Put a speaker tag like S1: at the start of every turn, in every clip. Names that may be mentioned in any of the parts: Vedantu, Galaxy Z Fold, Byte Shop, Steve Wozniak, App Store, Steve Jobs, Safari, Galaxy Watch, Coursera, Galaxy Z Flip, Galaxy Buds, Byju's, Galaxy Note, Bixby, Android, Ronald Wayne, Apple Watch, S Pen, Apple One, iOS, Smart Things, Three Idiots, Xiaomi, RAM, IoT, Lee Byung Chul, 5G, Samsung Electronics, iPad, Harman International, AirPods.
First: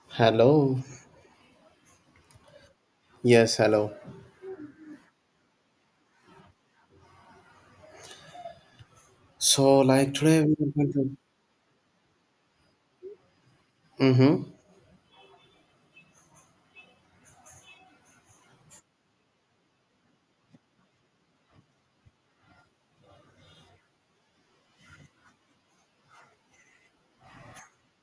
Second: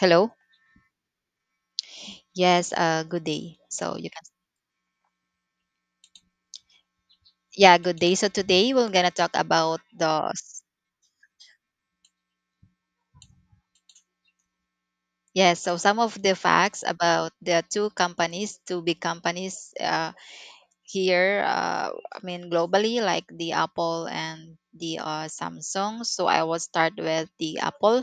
S1: Hello?
S2: Hello.
S1: Yes, good
S2: Yes,
S1: day.
S2: hello.
S1: Good day. So today we're gonna talk about
S2: So, like
S1: the,
S2: today, we are going to. Mm-hmm.
S1: yes, so some of the facts about the two companies, to big companies here, I mean globally, like the Apple and the Samsung. So I will start with the Apple.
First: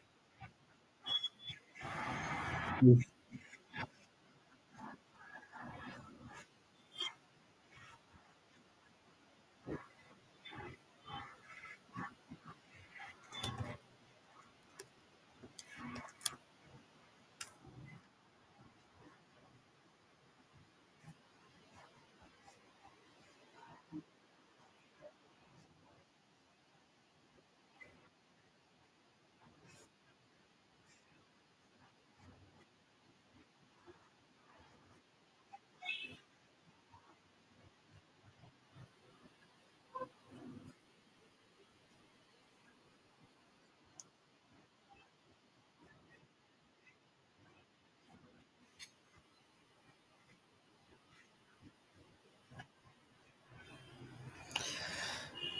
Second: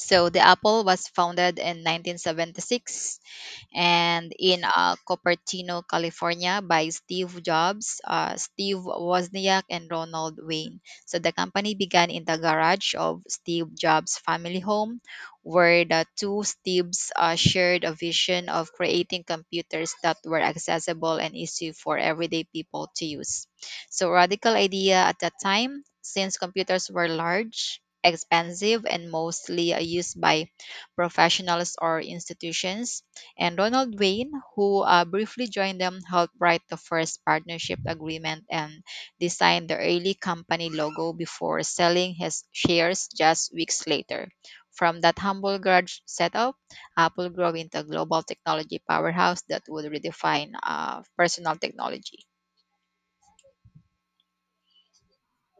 S1: So the Apple was founded in 1976 and in Cupertino, California, by Steve Jobs, Steve Wozniak, and Ronald Wayne. So the company began in the garage of Steve Jobs' family home, where the two Steves shared a vision of creating computers that were accessible and easy for everyday people to use. So radical idea at that time, since computers were large, expensive, and mostly used by professionals or institutions, and Ronald Wayne, who briefly joined them, helped write the first partnership agreement and designed the early company logo before selling his shares just weeks later. From that humble garage setup, Apple grew into a global technology powerhouse that would redefine personal technology.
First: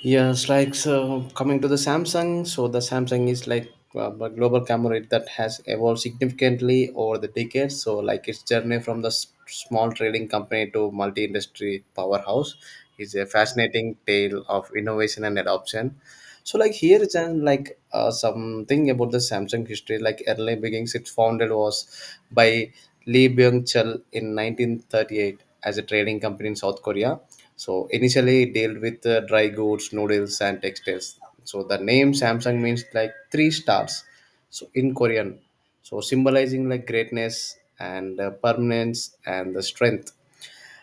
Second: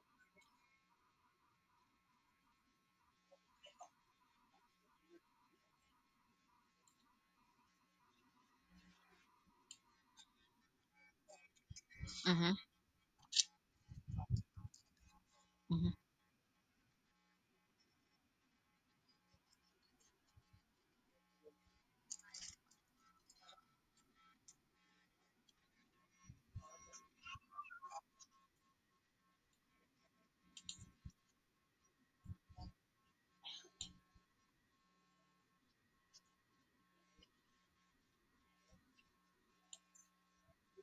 S2: Yes, like so coming to the Samsung, so the Samsung is like a global camera that has evolved significantly over the decades. So like its journey from the small trading company to multi-industry powerhouse
S1: Mhm,
S2: is a fascinating tale of innovation and
S1: mhm,
S2: adoption. So like here is an, like something about the Samsung history. Like early beginnings, its founded was by Lee Byung Chul in 1938 as a trading company in South Korea, so initially it dealt with dry goods, noodles, and textiles. So the name Samsung means like three stars. So in Korean, so symbolizing like greatness and permanence and the strength.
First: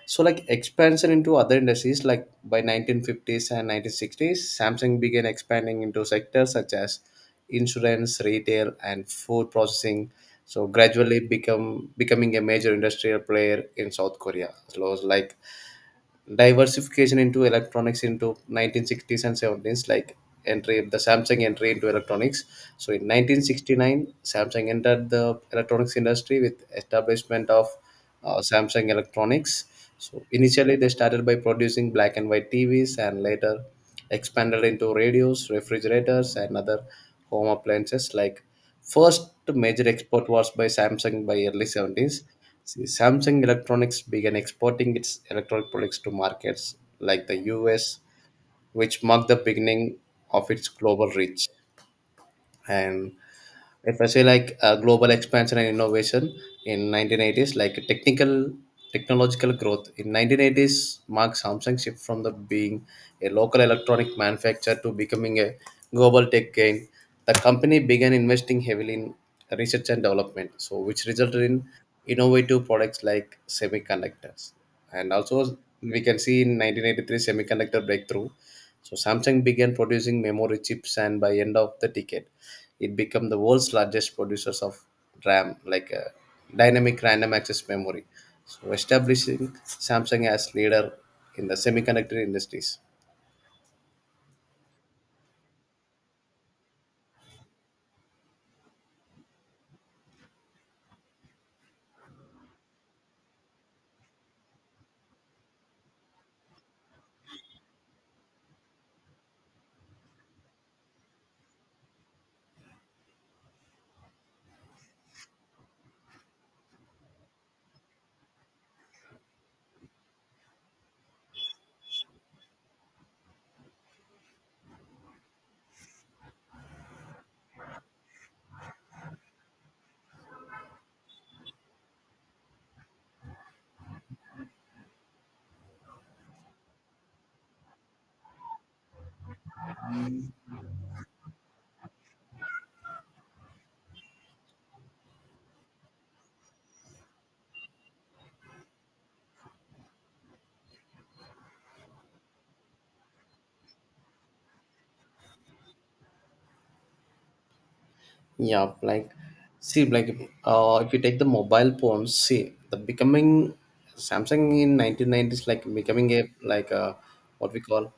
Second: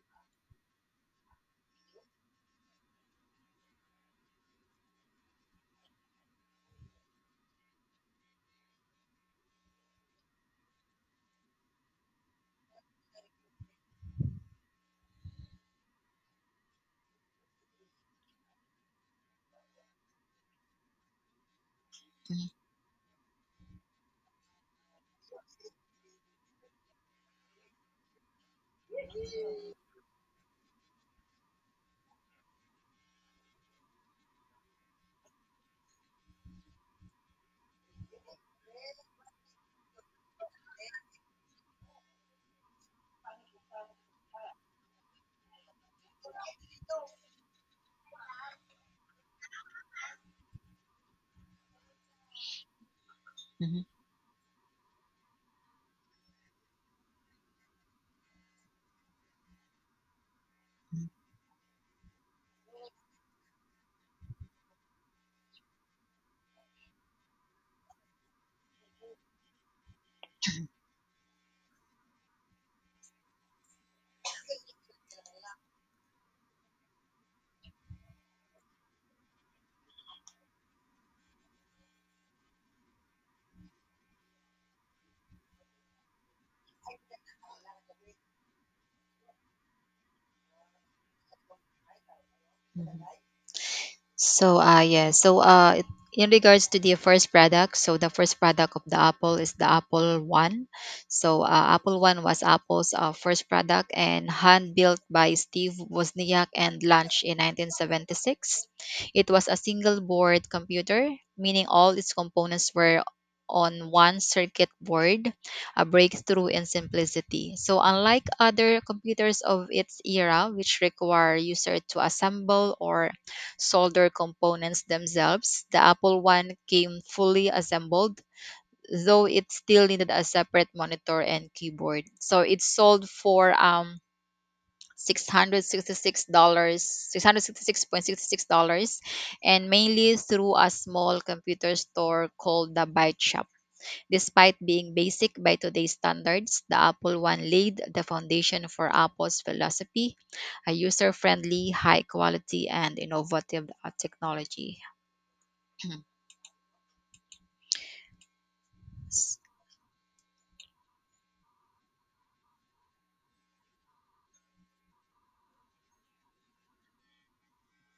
S2: So like expansion into other industries, like by 1950s and 1960s, Samsung began expanding into sectors such as insurance, retail, and food processing. So gradually become becoming a major industrial player in South Korea. So it was like diversification into electronics into 1960s and 70s, like entry the samsung entry into electronics.
S1: mhm,
S2: So in 1969, samsung entered the electronics industry with establishment of samsung electronics. So initially they started by producing black and white tvs and later expanded into radios, refrigerators, and other home appliances. Like first major export was by samsung by early 70s. See, Samsung Electronics began exporting its electronic products to markets like the US, which marked the beginning of its global reach. And
S1: mhm,
S2: if I say like global expansion and innovation in 1980s, like technical technological growth in 1980s
S1: mhm,
S2: marks Samsung shift from the being a local electronic manufacturer to becoming a global tech giant. The company began investing heavily in research and development, so which resulted in innovative products like semiconductors. And also, we can see in 1983 semiconductor breakthrough. So Samsung began producing memory chips, and by end of the decade it became the world's largest producers of RAM, like dynamic random access memory, so establishing Samsung as leader in the semiconductor industries.
S1: mhm. So uh yeah. So uh it- in regards to the first product, so the first product of the Apple is the Apple One. Apple One was Apple's first product, and hand built by Steve Wozniak and launched in 1976. It was a single board computer, meaning all its components were on one circuit board, a breakthrough in simplicity. So unlike other computers of its era, which require user to assemble or solder components themselves, the Apple One came fully assembled, though it still needed a separate monitor and keyboard. So it sold for $666, $666.66, and mainly through a small computer store called the Byte Shop. Despite being basic by today's standards, the Apple One laid the foundation for Apple's philosophy: a user friendly, high quality, and innovative technology. Mhm.
S2: Yeah, like
S1: S-
S2: see, like if you take the mobile phones, see the becoming Samsung in 1990s, like becoming a like a what we call.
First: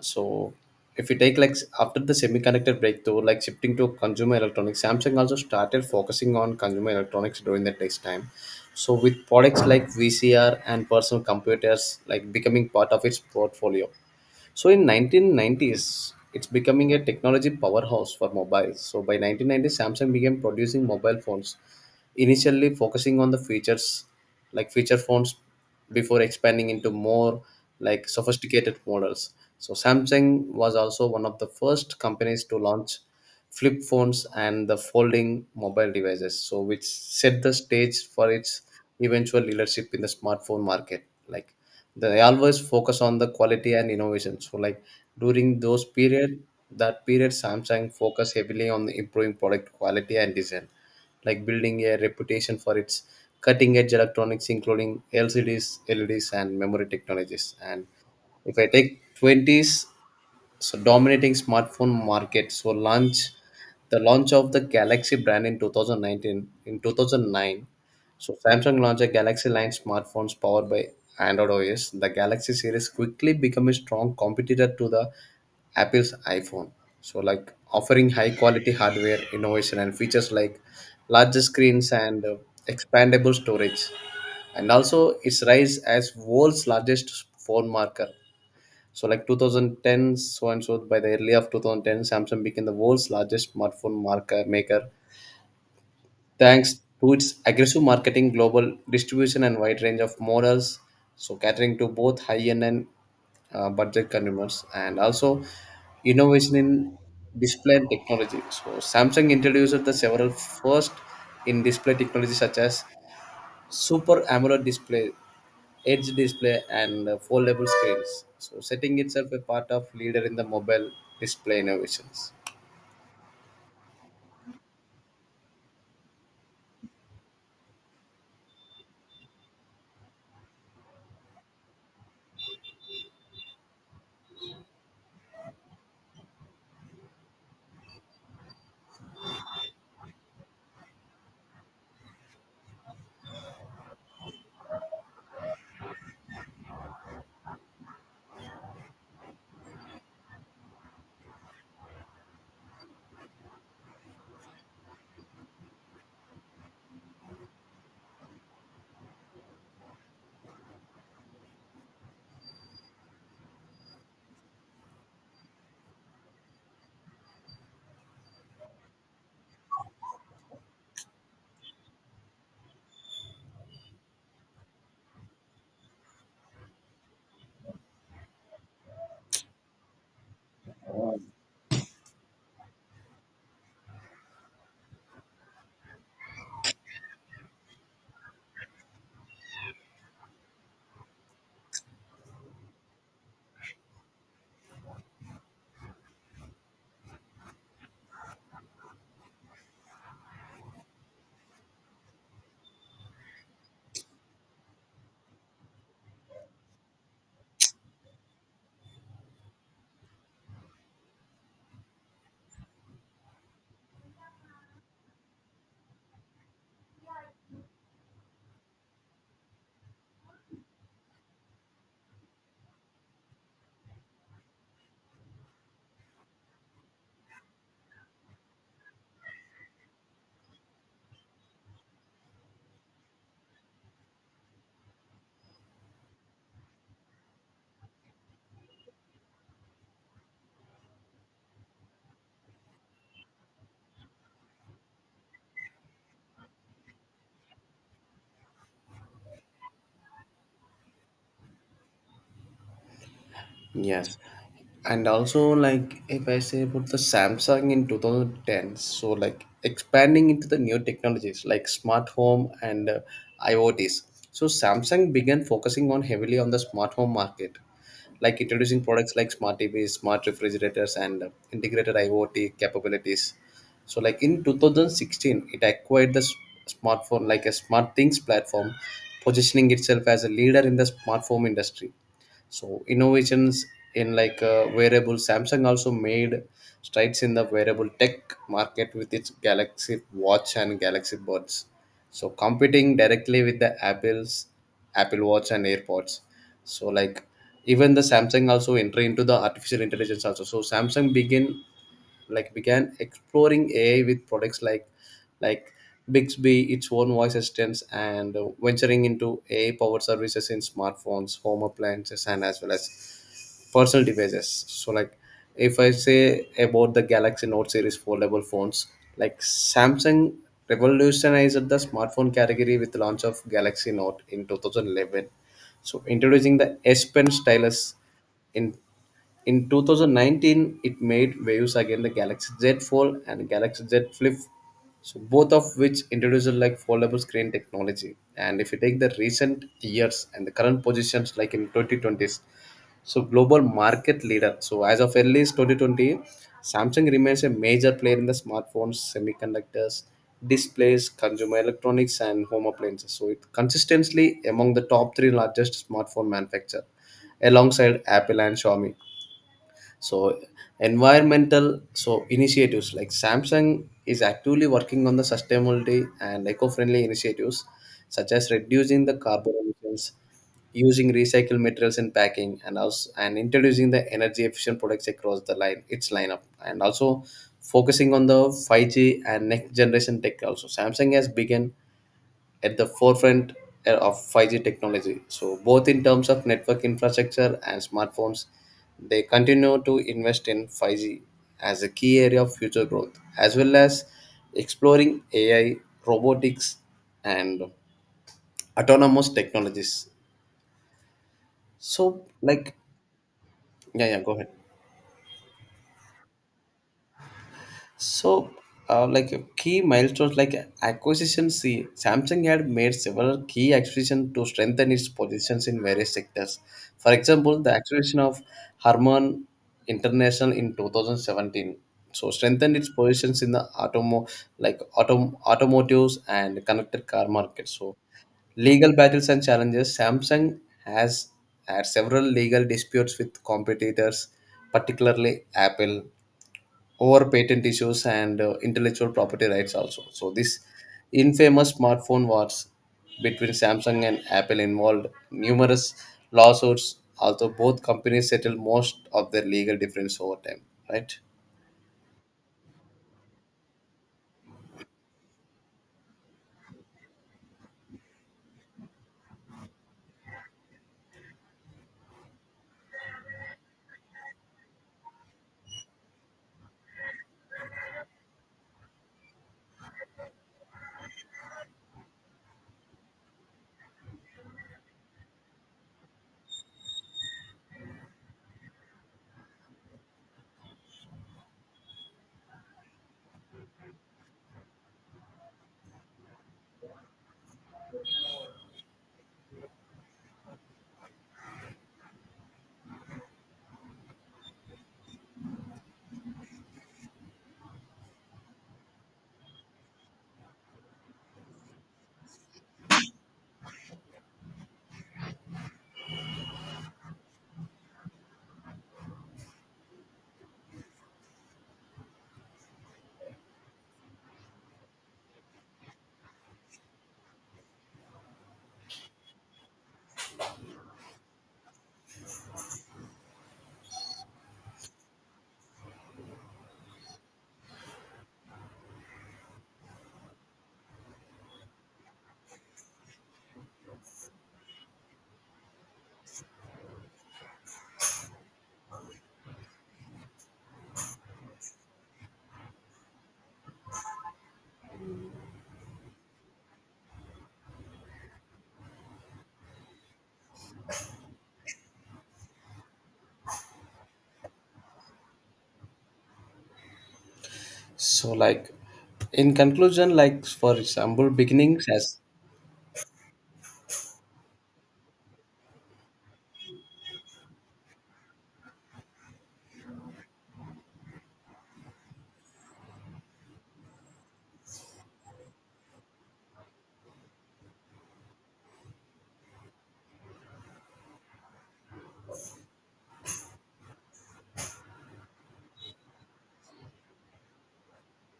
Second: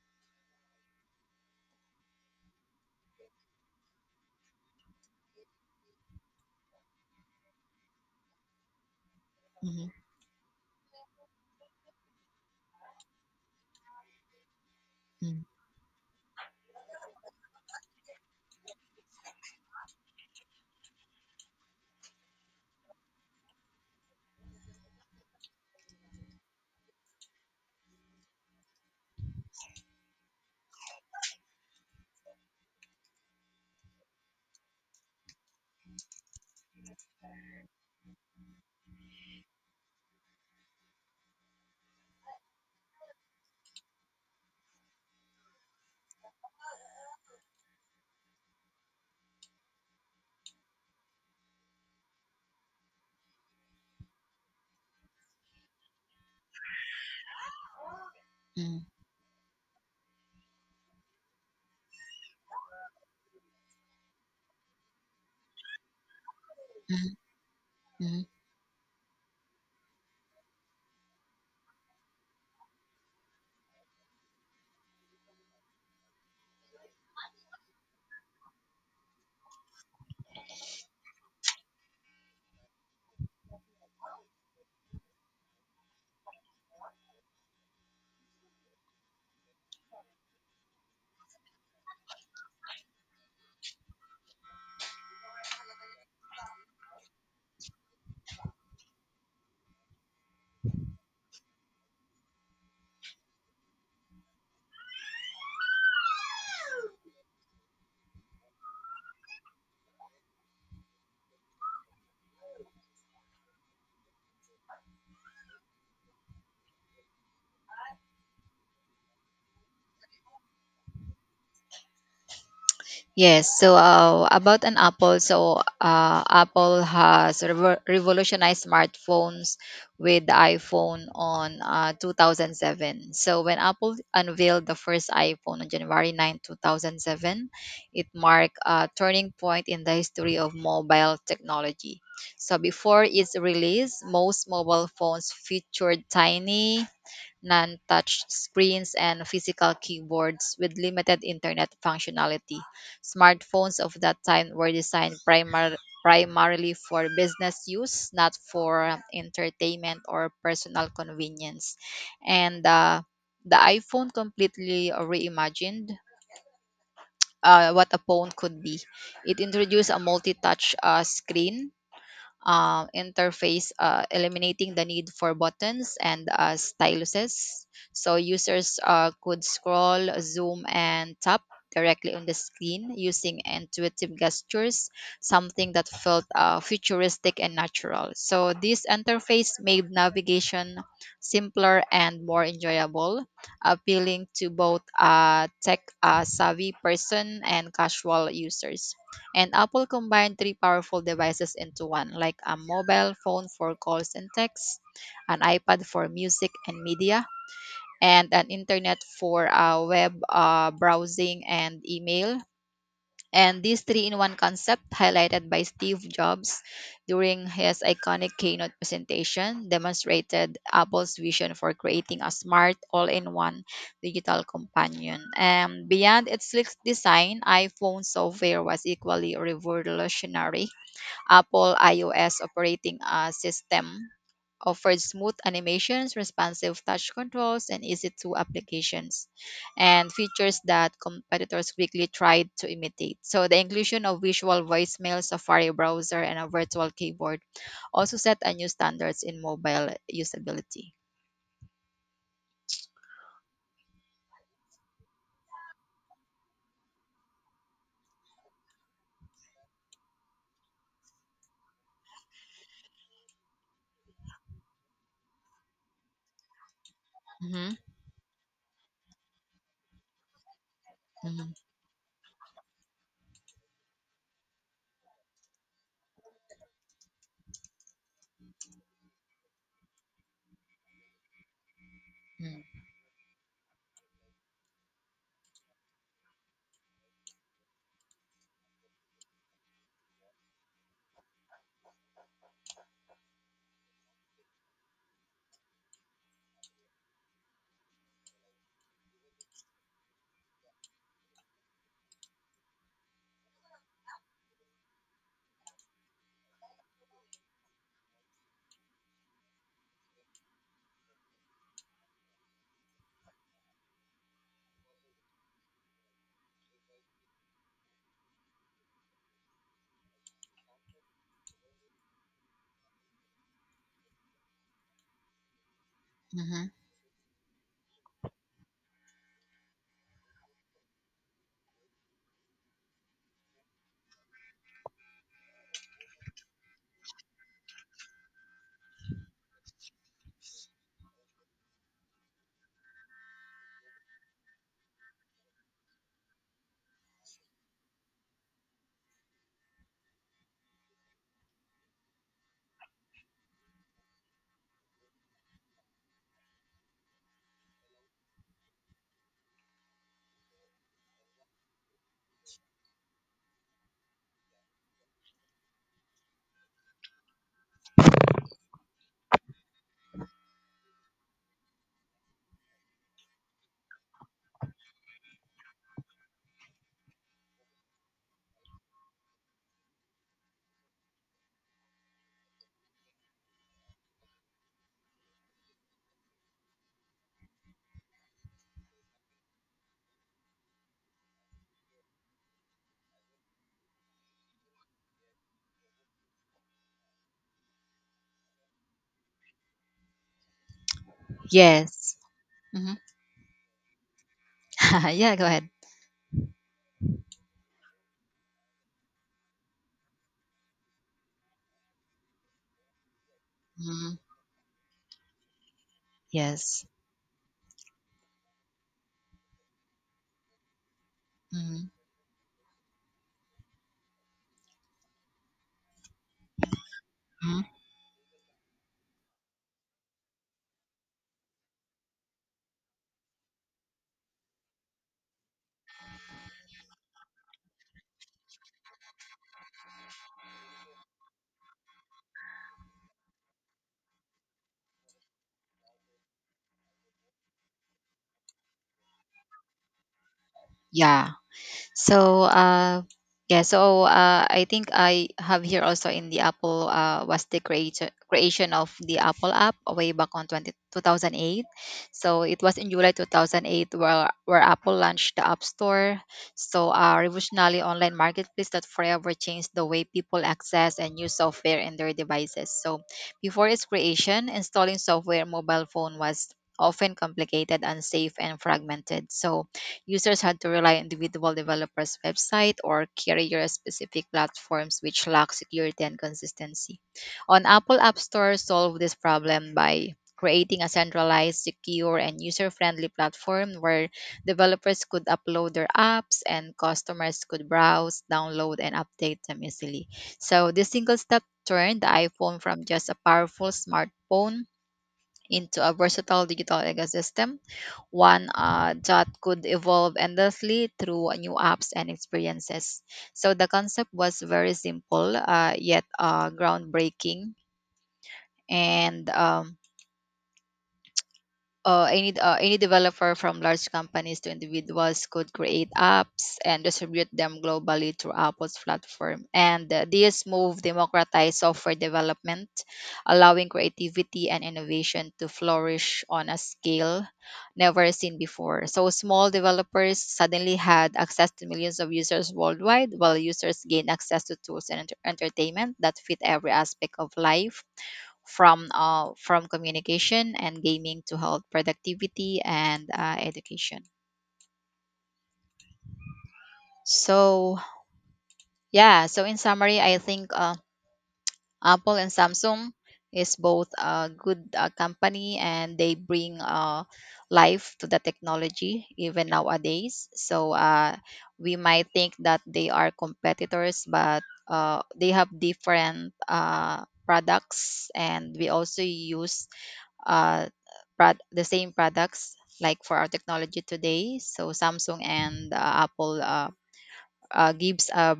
S2: So if you take like after the semiconductor breakthrough, like shifting to consumer electronics, Samsung also started focusing on consumer electronics during the next time. So with products
S1: mhm,
S2: like VCR and personal computers like becoming part of its portfolio. So in
S1: mm,
S2: 1990s, it's becoming a technology powerhouse for mobiles. So by 1990, Samsung began producing mobile phones, initially focusing on the features, like feature phones, before expanding into more like sophisticated models. So Samsung was also one of the first companies to launch flip phones and the folding mobile devices, so which set the stage for its eventual leadership in the smartphone market. Like they always focus on the quality and innovation, so like during those period, that period samsung focused heavily on improving product quality and design, like building a reputation for its cutting edge electronics including lcds, leds, and memory technologies. And if I
S1: mm,
S2: take 20s, so dominating smartphone market, so launch of the galaxy brand in 2019, in
S1: mhm,
S2: 2009,
S1: mhm.
S2: so samsung launched a galaxy line smartphones powered by android os. The galaxy series quickly became a strong competitor to the apple's iphone, so like offering high quality hardware, innovation and features like larger screens and expandable storage, and also its rise as world's largest phone marker. So like 2010, so by the early of 2010, Samsung became the world's largest smartphone market maker thanks to its aggressive marketing, global distribution, and wide range of models. So catering to both high-end and budget consumers, and also innovation in display and technology. So Samsung introduced the several first in display technology such as super AMOLED display, edge display, and foldable screens. So setting itself a part of leader in the mobile display innovations.
S1: Yes, so about an Apple, Apple has revolutionized smartphones with the iPhone on 2007. So when Apple unveiled the first iPhone on January 9, 2007, it marked a turning point in the history of mobile technology. So before its release, most mobile phones featured tiny non-touch screens and physical keyboards with limited internet functionality. Smartphones of that time were designed primarily for business use, not for entertainment or personal convenience. And the iPhone completely reimagined what a phone could be. It introduced a multi-touch screen interface, eliminating the need for buttons and styluses. So users could scroll, zoom, and tap directly on the screen using intuitive gestures, something that felt futuristic and natural. So this interface made navigation simpler and more enjoyable, appealing to both tech savvy person and casual users. And Apple combined three powerful devices into one: like a mobile phone for calls and texts, an iPad for music and media, and an internet for web browsing and email. And this three in one concept, highlighted by Steve Jobs during his iconic keynote presentation, demonstrated Apple's vision for creating a smart, all in one digital companion. And beyond its slick design, iPhone software was equally revolutionary. Apple iOS operating system offered smooth animations, responsive touch controls, and easy to applications, and features that competitors quickly tried to imitate. So the inclusion of visual voicemail, Safari browser, and a virtual keyboard also set a new standards in mobile usability.
S2: Yes. And also, like, if I say about the Samsung in 2010, so like expanding into the new technologies like smart home and IoTs. So Samsung began focusing on heavily on the smart home market,
S1: hmm
S2: like introducing products like smart TVs, smart refrigerators, and
S1: hmm
S2: integrated IoT capabilities. So, like in 2016, it acquired the s- smartphone like a smart things platform, positioning itself as a leader in the smartphone industry. So innovations in like wearable, samsung also made strides in the wearable tech market with its galaxy watch and galaxy buds, so competing directly with the apple watch and airpods. So like even the samsung also entry into the artificial intelligence also, so samsung begin like began exploring AI with products like Bixby, its own voice assistants, and venturing into AI-powered services in smartphones, home appliances, and as well as personal devices. So, like if I say about the Galaxy Note series foldable phones, like Samsung revolutionized the smartphone category with the launch of Galaxy Note in 2011. So, introducing
S1: hmm
S2: the S Pen stylus in in 2019, it made waves again the Galaxy Z Fold and Galaxy Z Flip, so both of which introduced like foldable screen technology. And if you take the recent years and the current positions, like in 2020s, so global market leader. So as of early as 2020, Samsung remains a major player in the smartphones, semiconductors, displays, consumer electronics, and home appliances. So it consistently among the top three largest smartphone manufacturer alongside Apple and Xiaomi. So environmental so initiatives, like samsung is actively working on the sustainability and eco-friendly initiatives such as reducing the carbon emissions, using recycled materials in packing, and also and introducing the energy efficient products across the line, its lineup, and also focusing on the 5G and next generation tech. Also samsung has begun at the forefront of 5G technology. So, both in terms of network infrastructure and smartphones, they continue to invest in 5G as a key area of future growth, as well as exploring AI, robotics, and autonomous technologies.
S1: Yes.
S2: So, like,
S1: hmm
S2: yeah, yeah, go ahead.
S1: yeah, go ahead.
S2: So, key milestones like acquisition. See, Samsung had made several key
S1: hmm
S2: acquisitions to strengthen its positions in various sectors.
S1: Yes.
S2: For example, the acquisition of Harman International in 2017,
S1: hmm
S2: so strengthened its positions in the automotives and connected car
S1: hmm
S2: market. So, legal battles and challenges. Samsung has had several legal disputes with competitors, particularly Apple over patent issues and intellectual property rights also. So this infamous smartphone wars between Samsung and Apple involved numerous lawsuits, although both companies settled most of their legal difference over time, right?
S1: Yeah. So uh, I think I have here also in the Apple was the creation of the Apple app way back on twenty 2008. So it was in July 2008 where Apple launched the App Store. So a revolutionary online marketplace that forever changed the way people access and use software in their devices. So before its creation, installing software on mobile phone was often complicated, unsafe, and fragmented. So users had to rely on individual developers' website or carrier-specific platforms, which lack security and consistency. On Apple App Store, solved this problem by creating a centralized, secure, and user-friendly platform where developers could upload their apps and customers could browse, download, and update them easily. So this single step turned the iPhone from just a powerful smartphone into a versatile digital ecosystem, one that could evolve endlessly through new apps and experiences. So the concept was very simple yet groundbreaking, and any developer, from large companies to individuals, could create apps and distribute them globally through Apple's platform. And this move democratized software development, allowing creativity and innovation to flourish on a scale never seen before. So small developers suddenly had access to millions of users worldwide, while users gained access to tools and entertainment that fit every aspect of life, from communication and gaming to health productivity and education. so
S2: So like
S1: yeah so
S2: in
S1: in summary,
S2: conclusion,
S1: I
S2: like
S1: think
S2: for example, beginnings
S1: Apple
S2: has
S1: and Samsung is both a good company and they bring life to the technology even nowadays, we might think that they are competitors but they have different products, and we also use uh, the same products like for our technology today. So Samsung and Apple gives a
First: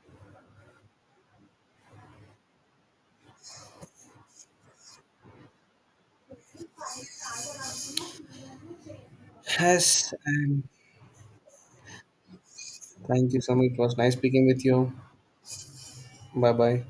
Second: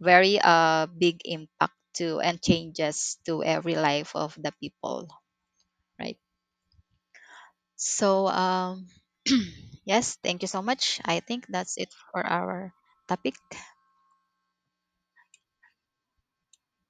S1: very big impact to and changes to every life of the people, right? So um,
S2: has
S1: yes, thank you so
S2: and
S1: much. I think that's it for our
S2: thank
S1: topic.
S2: you so much. It was nice speaking with you. Bye bye.